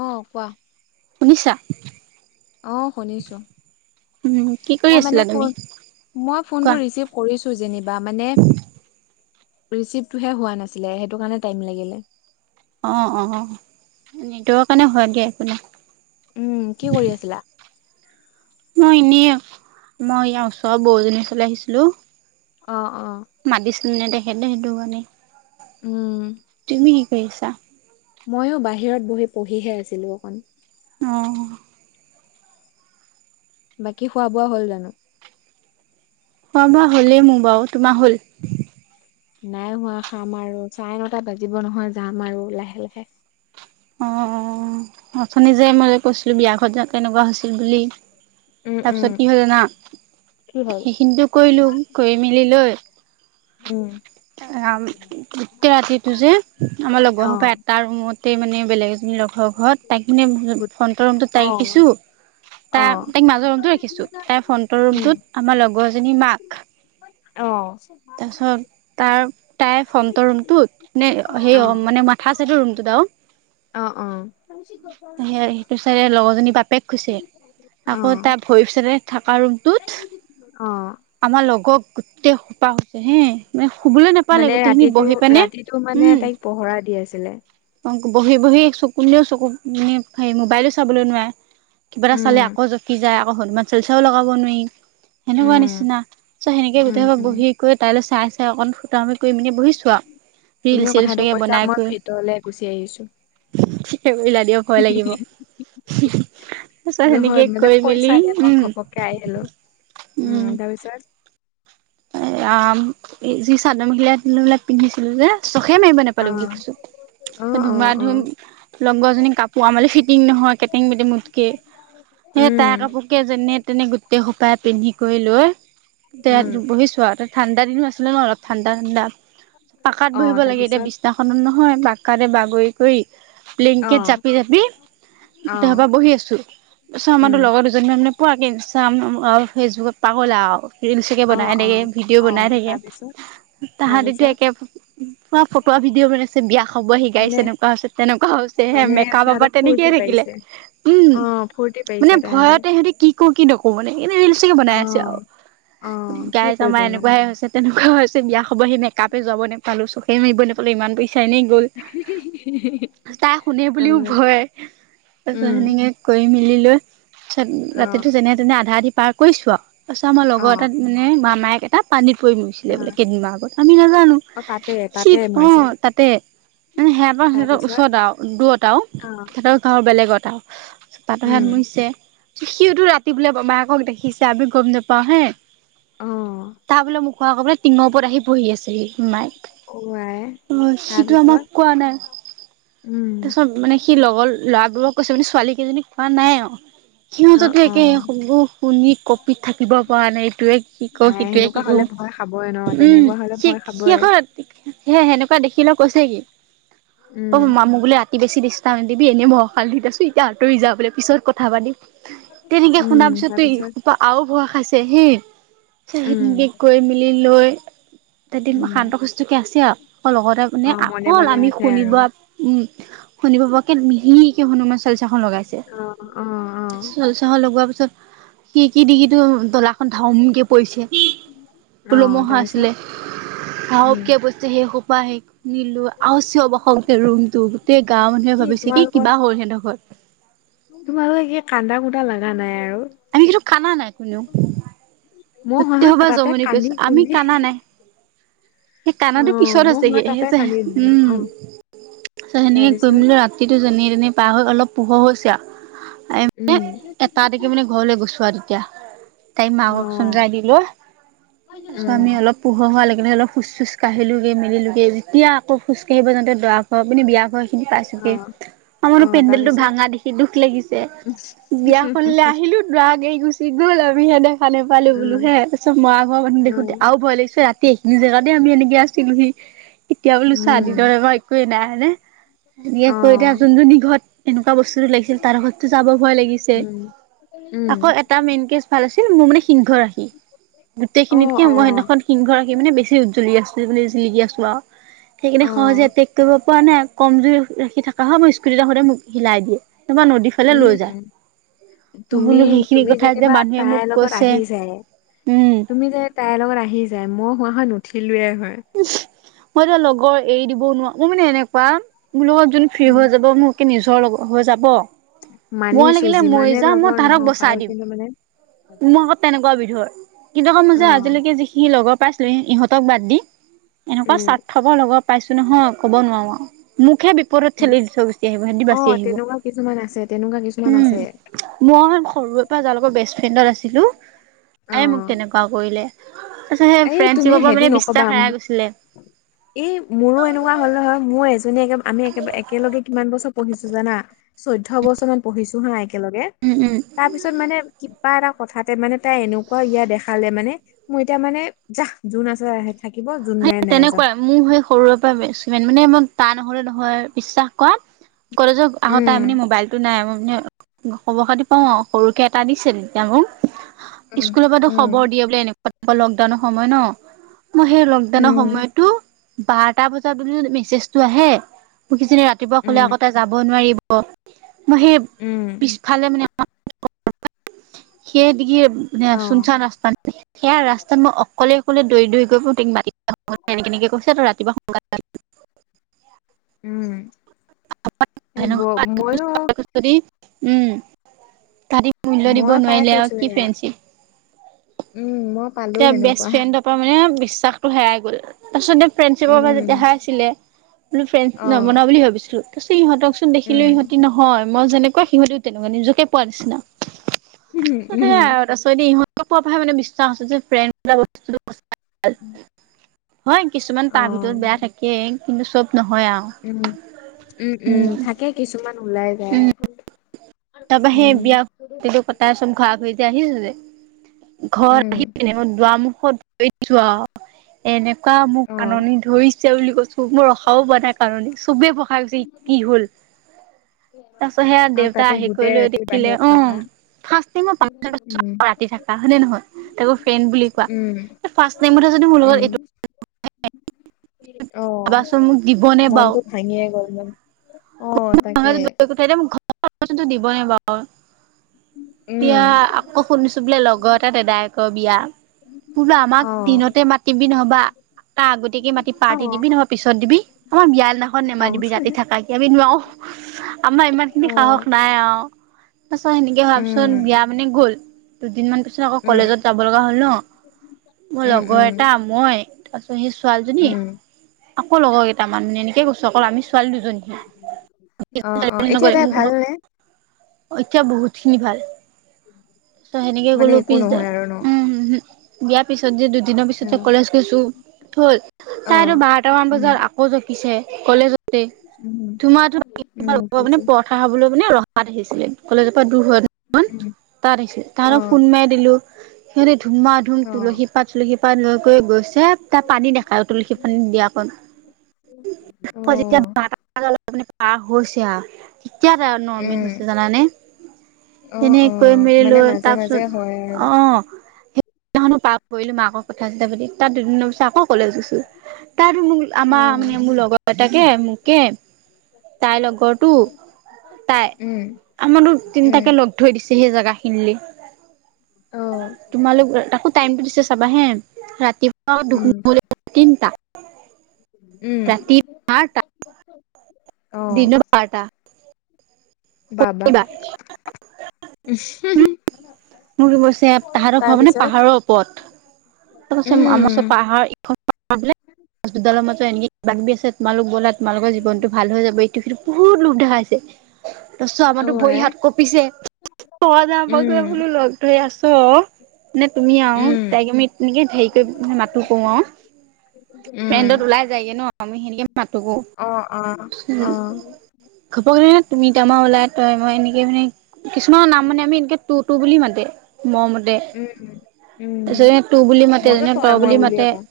অ কোৱা শুনিছা অ শুনিছো উম, কি কৰি মই মানে আছিলা তুমি? ফোন মই কোৱা। ফোনটো ৰিচিভ কৰিছো যেনিবা মানে ৰিচিভটোহে হোৱা নাছিলে সেইটো কাৰণে টাইম লাগিলে। অ অ অ নেটৰ কাৰণে হয় এনকে একো নাই উম কি কৰি আছিলা? মই এনেইয়ে মই ইয়াৰ ওচৰ বৌএজনীৰ ঘৰলে আহিছিলো। অ অ মাদিছ নেদেখে দে সেইটো কাৰণে উম তুমি কি কৰিছা? মইয়ো বাহিৰত বহি পঢ়িহে আছিলো অকণ অ বাকী খোৱা বোৱা হ'ল জানো? খোৱা বোৱা হ'লেই মোৰ বাৰু তোমাৰ হ'ল নাই হোৱা খাম আৰু চাৰে নটা বাজিব নহয় যাম আৰু লাহে লাহে। অ অ অথনি যে মই যে কৈছিলো বিয়া ঘৰত যে তেনেকুৱা হৈছিল বুলি উম উম তাৰপিছত কি হ'ল জানা কি হ'ল সেইখিনিতো কৰিলো কৰি মেলি লৈ উম আম গোটেই ৰাতিটো যে আমাৰ লগৰ অ সপাই তাৰ ৰুমতে মানে বেলেগ এজনী লগৰ ঘৰত [unintelligible] গুড ফ্ৰণ্টৰ ৰুমটো তাইক উম দিছো অ তাৰ তাইক মাজৰ ৰুমটো ৰাখিছো তাই ফ্ৰন্টৰ উম ৰুমটোত আমাৰ লগৰ এজনী মাক অহ তাৰপিছত তাৰ তাই ফ্ৰন্টৰ ৰুমটোত নে সেই অ মানে মাথা চাইটৰ ৰুমটোত আৰু অ সেই সেইটো চাইতে লগৰজনী বাপেক শুইছে অ আকৌ তাত ভৰিৰ চাইতে থকা ৰুমটোত অ আমাৰ লগ গোটেই সোপা শুইছে হে মানে শুবলৈ নাপালে মানে গোটেইখিনি ৰাতিটো বহি পানে ৰাতিটো মানে উম তাইক পহৰা দি আছিলে। বহি বহি চক কোনেও চকু নে হেয়ি মবাইলো চাবলে নোৱাৰে কিবা এটা উম, চালে আ- আকৌ জকি যায় আকৌ হনুমান চালিশাও লগাব নোৱাৰি সেনেকুৱা উম, নিচি- নিচিনা চ সেনেকে উম, গোটেইবা উম, বহি কৰি তাইলৈ চাই চাই অকণ ফুটা মিলি কৰি বহিছো আৰু- ৰিল তুমিও চিল কথাটো চাগে কৈছা মই ভিতৰলে গুচি আহিছো। ঠিকে কৰিলা দিওক ভয় লাগিব। তাৰপিছত হৈ সেনেকে মানে কৰি মেলি কৈছা যে মই উম ঘপকে আহিলো উম তাৰপিছত এয়া যি চাদৰ- মেখেলা বিলাক পিন্ধিছিলো যে চখে মাৰিব অ', নাপালো বুলি অ', কৈছো। অ', ধুমা-ধুম অ'। লগৰজনী কাপোৰ আমালে ফিটিং নহয় কেটেং মেটেং মোতকে। সেই তাৰ উম, কাপোৰ কে যেনে তেনে গোটেই সোপাই পিন্ধি কৰি লৈ এতিয়া উম। বুজিছো আৰু ঠাণ্ডা দিনো আছিলে ন অল ঠাণ্ডা ঠাণ্ডা পাকাত অ', বহিব লাগে এতিয়া তাৰপিছত বিছনাখন নহয় বাকাৰে বাগৰি কৰি অ', ব্লেংকেট জাপি জাপি গোটেই অ'। সপা বহি আছো তাৰপিছত আমাৰ উম। লগৰ দুজনী যেন সেনেকুৱাকে ইষ্টাগ্ৰাম ফেচবুক পাগল আও। ইঞ্চ তাকে অ', বনাই থাকে অ', ভিডিঅ' বনাই অ', থাকে। তাৰপিছত তাহাঁতিতো তাৰপিছত একে পুৰা ফটুৱা ভিডিঅ' বনাইছে বিয়া খাব আহি গাইছ মানে এনেকুৱা হৈছে। তেনেকুৱা হৈছে হে মানে মেকা বাবা সিহঁতে তেনেকে ফূৰ্তি থাকিলে। পাইছে। উম অ', ফূৰ্তি পাইছে মানে তাহাঁতে। ভয়তে সিহঁতি কি কও কি নকোও মানে এনে ৰিলচে অ', বনাই আছে আৰু অ', কি গাইছ আমাৰ কৰিবনো? এনেকুৱাই হৈছে তেনেকুৱাও হৈছে বিয়া খাব আহি সেনেকে। কাপে যাব নাপালো চখেই মাৰিব নাপালো ইমান পইচা এনেই গ'ল। চাহ শুনে বুলিও অ'। ভয়, তাৰপিছত উম। সেনেকে কৰি মেলি লৈ তাৰপিছত অ ৰাতিটো যেনে তেনে আধা আধি পাৰ কৰিছো আৰু তাৰপিছত মই অ লগত মানে মামায়েক এটা পানীত পৰি মৰিছিলে অ বোলে কেইদিনমান আগত আমি নাজানো অ তাতে তাতে শীত অ মৰিছে তাতে মানে সেয়া পৰা সিহঁতৰ তাৰপিছত ওচৰত আৰু দূৰত আও অ সিহঁতৰ বেলেগত আৰু তাৰপিছত উম মৰিছে সিওতো ৰাতি বোলে মেমায়েকক দেখিছে আমি গম নাপাও হে অ তাহ বোলে মোক খোৱা কবলে টিঙৰ ওৰত আহি পহি আছিলেহি অ আই নাই অ সিটো তাৰপিছত আমাক কোৱা নাই। উম তাৰপিছত মানে সি লগৰ ল'ৰাবোৰক কৈছে মানে ছোৱালী কেইজনীক কোৱা নাই আৰু- অ সিহঁততে অ একে সব শুনি কপি থাকিব পৰা নাই এইটোৱে শিকো আই সিটোৱে সেনেকুৱা শিকো হলে ভয় খাবই ন উম তেনেকুৱা হলে শ ভয় খাবই শেষত সেই সেনেকুৱা দেখিও কৈছে কি উম অ মামু বোলে ৰাতি বছিষ্টাৰাম নিদিবি এই অকাল দি আছো এতিয়া আতৰি য বোলে পিছত কথা পাতিম। তেনেকে উম শুনাৰ পিছত ত তাৰপিছত সোপা আৰু ভয় খাইছে সি উম সনেকে কৈ মেলি লৈ ত উম শান্ত সুষ্টকে আছে আৰু লগতে অ মানে মনে আকৌ মনে আমি আছে আৰু শুনিব উম শুনিব প কে মিহিকে হনুমান চালিচাখন লগাইছে। অ অ অ, চ চাহ লগোৱা পিছত স কি দি কি দলাখন ধাও মুকে পৰিছে অ পলমহা তাৰপিছত আছিলে। উম গাহকিয় বস্তু সেই সোপা সেই নিলো আৰু চিঞৰ বাখৰ তোৰ গোটেই গাঁৱৰ মানুহে ভাবিছে কি কিবা হল হেতক ঘৰ তোমালোকে এ কান্দা কুন্দা লগা নাই আৰু আমি কিন্তু খানা নাই কোনেও মই হয় গোটেই হয় সোপা তাতে জমনি কান্দি কৰিছো আমি কুন্দি কানা নাই সেই অ কানাটো পিছত মই আছেগে হয় তাতে কান্দি দিলো উম অ তত তেনেকে কৈ তাৰপিছত মিলো ৰাতিটো যেনে তেনে পাৰ হৈ অলপ পোহৰ হৈছে আৰু উম। এটা দিকে মানে ঘৰলৈ গোছোৱা আৰু তেতিয়া তাই অ মাকক চমজাই দিলে তাছত আমি উম অলপ পোহৰ হোৱাৰ লেকানে অলপ খোজ চোজ কাঢ়িলোগে মেলিলোগে যেতিয়া আকৌ খোজ কাঢ়িব যাওঁতে দৰা হৈ পিনে বিয়া হৈ চিনি অ পাইছোঁগে অ আমাৰনো পেণ্ডেলটো তাৰপিছত ভাঙা দেখি দুখ লাগিছে। বিয়াখনলৈ আহিলো দৰাক এৰি গুচি গ'ল আমিহে দেখা নাপালো বোলো উম হে তাছত মৰা ঘৰ মানুহ দেখোতে উম আও ভয় লাগিছে ৰাতি এইখিনি জেগাতে আমি এনেকে আছিলোহি। এতিয়া বোলো উম চাহদিনৰ মই একোৱেই নাই হয়নে এনেকে অ কৈ থাক জোনজনী ঘৰত এনেকুৱা বস্তুটো লাগিছিল তাৰ ঘৰতো যাব ভয় লাগিছ- হে উম উম আকৌ এটা মেইন কেচ ভাল আছিল মোৰ মানে সিংহ ৰাশি। অ গোটেইখিনিতকে অ মই সেইদিনাখন সিংহ ৰাশি মানে বেছি উজ্জ্বলি আছিল বুলি জিলিকি আছো আও। সেইকাৰণে অ সহজে এটেক কৰিব পোৱা নাই কম জুৰি ৰাশি থকা হয় মই স্কুটিত আহোতে মোক হিলাই দিয়ে। নহ'বা নদী উম। তুমি বোলো সেইখিনি তুমি কথা যে যেনিবা মানুহে তাই মোক লগত কৈছে আহি যায়। উম তুমি যে তাইৰ লগত আহি যায় মই হোৱা হয় নুঠিলোয়ে হয়। মই ত লগৰ এৰি দিবও নোৱা মো মানে এনেকুৱা মোৰ লগত যোন ফ্ৰী হৈ উম যাব মো কে নিজৰ লগ হৈ যাব, মই মানিছো লাগিলে যিমানে মৰি যাম মই লগৰ তাহতক নহওক আৰু বচাই দিম। কিন্তু মানে মই আক তেনেকুৱা বিধৰ। কিন্তু আক অ মই যে আজিলৈকে যিখিনি লগৰ পাইছিলো ইহঁতক বাদ দি এনেকুৱা উম স্বাৰ্থপৰ লগৰ পাইছো নহয় ক'ব নোৱাও আও মোকহে বিপ- ওপৰত ঠেলি দি থৈ গোচি আহিব সেদি অ বাছি আহিব তেনেকুৱা কিছুমান আছে তেনেকুৱা কিছুমান উম আছে মই সৰুৰে পৰা যাৰ লগত বেষ্ট ফ্ৰেণ্ডত আছিলো আই মোক অ তেনেকুৱা কৰিলে তাছত সে এই তুমি ফেডশ্বিপৰ পৰা সেইটো মানে নকবা বিশ্বাস হেৰাই মোক গৈছিলে এই মোৰো এনেকুৱা হ'ল নহয় মোৰ এজনী এক আমি একবাই একেলগে কিমান বছৰ পঢ়িছো জানা চৈধ্য বছৰ মান পঢ়িছো হা একেলগে উম উম। তাৰ পিছত মানে কিবা এটা কথাতে মানে তাই এনেকুৱা ইয়াত দেখালে মানে মই এতিয়া মানে যাহ যোন আছে আহে থাকিব যোন নাই নাই যা। মো সেই সৰুৰে বেছমেন মানে মই তা নহলে নহয় বিশ্বাস কৱা কলেজত আহু তাই উম মানি মোবাইল টো নাই মই মানে খবৰ খাতি পাওঁ সৰুকে এটা দিছিল তেতিয়া মোক উম স্কুলৰ পা টো উম খবৰ দিয়ে বুলে এনেক ক'ত লকডাউনৰ সময় ন ম সে দানৰ উম সময়তো বাৰটা বজাত বুলি মেছেজটো আহে। মোক কিজনী ৰাতিপুৱা ক'লে উম আকৌ তাই যাব নোৱাৰিব মই সেই উম পিছফালে মানে সে দিগি এব অ [unintelligible] চুনচান ৰাস্তা সেয়া ৰাস্তাত মই অকলে অকলে দৈ দৈ গৈবু তাইক মাতি এনেকে তেনেকে কৈছে তই ৰাতিপুৱা শুনকালে আহি উম এই ব ময়ো [unintelligible] যদি উম তাৰিখ মূল্য দিব মই পাই নোৱাৰিলে আৰু থৈছো কি সেয়া ফ্ৰেণ্ডছিপ উম মই পালো তা বেষ্ট সেনেকুৱা ফ্ৰেণ্ড ত মানে বিশ্বাসটো হেৰাই গ'ল তাছতে ফ্ৰেণ্ডশ্বিপৰ পৰা উম যেতিয়া হেৰাইছিলে বোলো অ ফ্ৰেণ্ডছ নবনাও বুলি ভাবিছিলো তাছত সিহঁতক চোন দেখিলো উম ইহতি নহ- হয় মই যেনেকুৱা সিহঁতিও তেনেকুৱা নিজকে পোৱা নিচিনা উম সে উম আৰু তাৰছ ইহঁত পোৱা পোৱা মানে বিশ্বাস আছে যে ফ্ৰেণ্ড বিলাক বস্তুটো সচ- [unintelligible] হয় কিছুমান অ তাৰ ভিতৰত বেয়া থাকে কিন্তু চব নহয় আৰু। উম উম উম থাকে কিছুমান ওলাই যায় আৰু তাৰপৰা সেই বিয়া ইডখৰ তাৰপিছত ঘৰা ঘৰিকে‌ আহিল যে ঘৰ উম আহি কিনে দুৱাৰ মুখত ভৰি দিছো আৰু এনে কুৱা মোক অ কাননি ধৰিছে বুলি কৈছো মই ৰখাব পোৰা নাই কাননি চবে ভই খায় গৈছে কি হল তাৰপাছত সেয়া আৰু দেউতা তাতে আহি কৰি গোটেই লৈ ৰাতি দেখিলে বাহিৰত অঁ থকা ফাৰ্ষ্ট টাইমে উম [unintelligible] ৰাতি থাকা হয়নে নহয় তাকো ফ্ৰেণ্ড বুলি কোৱা উম ফাৰ্ষ্ট টাইমতে যদি মোৰ উম লগত এইটো [unintelligible] অ ভাবাচোন মোক দিবনে বাও মনটো ভাঙিয়ে গল মানে, অঁ। [unintelligible] উম এতিয়া আকৌ শুন ছো বোলে লগৰ এটা দাদায়কৰ বিয়া, মই বোলো আমাক অ দিনতে মাতি নহবা তাৰ আগতীয়াকে মাতি অ পাৰ্টি দিবি নহয় পিছত দিবি আমাক বিয়া দিনাখন অ অ নেমাতিবি ৰাতি থাকা কে আমি নোৱাৰো। আমাৰ ইমান খিনি সাহস নাই আৰু তাৰপাছত সেনেকে ভাবচোন উম বিয়া মানে গ'ল, দুদিনমান পাছত আকৌ উম কলেজত যাব লগা হল ন মোৰ উম লগৰ উম এটা মই তাৰপিছত সেই ছোৱালীজনী উম আকৌ লগৰ কেইটা মান এনেকে গৈছো অকল আমি ছোৱালী দুজনী অ অ ষ্টাইল এতিয়া নকৰে তাই ভালনে এতিয়া বহুত খিনি ভাল ত' সেনেকে মানে গ'লো একো পিছদিনা নহয় আৰু ন উম হোম বিয়াৰ পিছত যে দুদিনৰ অ পিছতে কলেজ গৈছো হল অ তাই আৰু বাৰটা মান উম বজাত আকৌ জকিছে কলেজতে উম ধুমা ধুম উম মানে বুজিছো পৰথা খাবলৈ মানে ৰ তাত আহিছিলে কলেজৰ পৰা দূৰ হয় অকমান উম তাত আহিছিল অ তাহাতক ফোন মাৰি দিলো সিহঁতে ধুমা ধুম অ', তুলসী পাত তুলসী পাত লৈ গৈ গৈছে তাত পানী দেখায় তুলসী পানী দিয়াক আকৌ যেতিয়া অ', [unintelligible] পোনে পাৰ হৈছে আৰু তেতিয়া তাৰ নৰ্মেল উম, হৈছে জানানে অ', তেনেকৈ অ', মেলি মানে লৈ মাজে মাজে হয় আৰু। তাৰপিছত অঁহ কেতিয়ানো পাৰ কৰিলো মই আক কথা চথা পাতি তাৰ দুদিনৰ পিছত আকৌ কলেজ গৈছো। তাইতো মোক আমাৰ মানে অ', মোৰ লগৰ তাকে মোকে তাইৰ লগৰটো তাই উম, আমাৰতো উম, তিনটাকে লগ থৈ দিছে সেই জেগা খিনিলে অ', তোমালোক তাকো টাইমটো দিছে চাবা হে ৰাতিপুৱা উম, দুপৰীয়া তিনটা উম, ৰাতি বাৰটা অ', দিনৰ বাৰটা বা বা মোৰ কি কৈছে তাহাঁতৰ ঘৰ মানে তাৰপিছত? পাহাৰৰ ওপৰত। [unintelligible] মই উম, কৈছো পাহাৰ ইখন [unintelligible] হস্পিতালৰ মাজত এনেকে কিবাকি আছে তোমালোকো ব'লা তোমালোকৰ জীৱনটো ভাল হৈ যাবই তেখেতে বহুত লোভ দেখাইছে। তাৰপাছত আমাৰতো অ' ভৰি আই, হাত কঁপিছে ঐ যাওঁ বল উম, বোলো লগ ধৰি আছো অ নে তুমি আৰু উম, তাইক আমি তেনেকে হেৰি কৰি মানে মাতো কৰো আৰু উম। ফ্ৰেণ্ডত ওলাই যায়গে ন আমি সেনেকে মাতো ক অ', অ', উম অ', ঘপককেনে তুমি তামা ওলাই তই মই এনেকে মানে কিছুমানৰ নাম মানে আমি এনেকে তু তু বুলি মাতে মৰমতে, উম, উম, তাৰপাছত এনে তু বুলি মাতে মইতো যেনে ত তই মই বুলি বুলিয়ে মাতে কওঁ।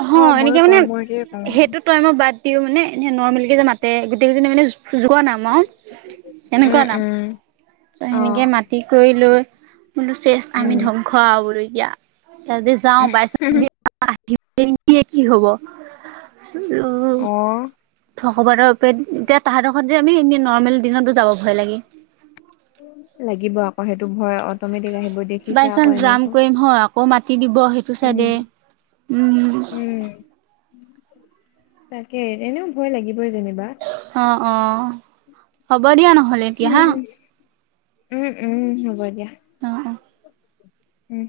অ', মইয়ো এনেকে মানে তই মইকে কওঁ আৰু। সেইটো তই মই বাদ ও মানে এনে নৰৰ্মেল কে যে মাতে গোটেইজননে মানেুজোৱা নাইাম আৰু কেনেকুৱা উম, নাম উম, ত সেনেকে অ', মাত খেতি কৰি লৈ কোনো চেচ আমি উম, ধ্বংস আৰু বুলো এতিয়া। সিহতি [unintelligible] যাওঁ বাইান দিয়ে কি হব আৰু অ', থঢকবাৰৰ পে এতিয়া তাহতৰ ঘৰত যে আমি এনে নৰ্মেল দিনতো যাব ভয় লাগে। লাগিব আকৌ সেইটো ভয় অটমেটিক আহিল। বাই চান্স যাম কৰিম হ আকৌ মাতি দিব সেইটো উম চাইডে উম। উম তাকে এনেও ভয় লাগিবই যেনিবা। অ', অ', হ'ব দিয়া নহ'লে এতিয়া উম হা। উম, উম হ'ব দিয়া। অ', অ'। উম।